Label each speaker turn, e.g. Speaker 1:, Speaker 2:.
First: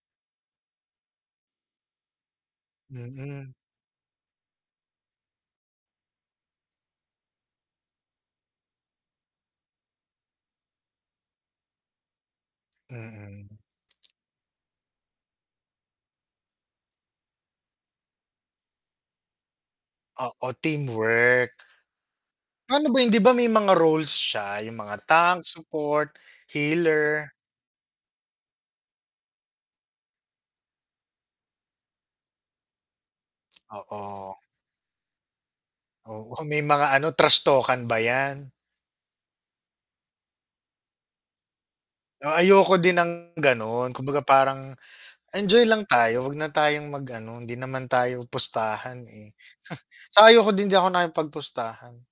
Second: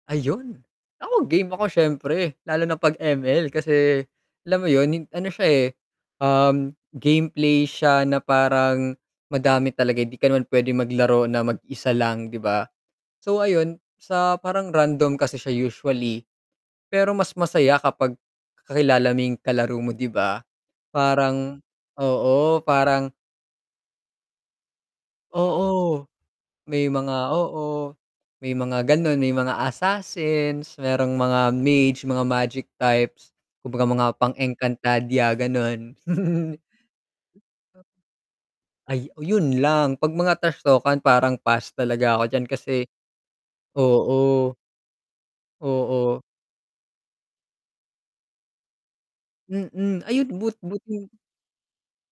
Speaker 1: Ayun, ako game ako siyempre lalo na 'pag
Speaker 2: Mm.
Speaker 1: ML, kasi alam mo 'yun hin ano siya eh, um, gameplay siya na parang madami talaga, hindi ka naman pwedeng maglaro na mag-isa lang, 'di ba? So,
Speaker 2: Mm.
Speaker 1: ayun sa parang random kasi siya usually, pero mas masaya kapag kakilala mo yung kalaro mo 'di ba?
Speaker 2: Oo, teamwork.
Speaker 1: Parang, oo,
Speaker 2: Paano ba 'yun?
Speaker 1: parang
Speaker 2: 'di ba may mga roles siya, yung mga tank
Speaker 1: Oo,
Speaker 2: support,
Speaker 1: may
Speaker 2: healer.
Speaker 1: mga oo, may mga gano'n may mga assassins, merong mga mage mga magic types, kung baga mga
Speaker 2: Oo.
Speaker 1: pang-Encantadia, gano'n.
Speaker 2: Oo, may mga ano, trash talk-an ba 'yan?
Speaker 1: Ay 'yun lang, 'pag mga trash talk-an parang pass talaga ako
Speaker 2: Oh,
Speaker 1: diyan
Speaker 2: ayoko
Speaker 1: kasi
Speaker 2: din ng gano'n, kumbaga
Speaker 1: oo.
Speaker 2: parang enjoy lang
Speaker 1: Oo.
Speaker 2: tayo 'wag na tayong mag-ano hindi naman tayo pustahan eh,
Speaker 1: Mm, ayun,
Speaker 2: saka ayoko
Speaker 1: but
Speaker 2: din, hindi ako
Speaker 1: buti
Speaker 2: nakipagpustahan.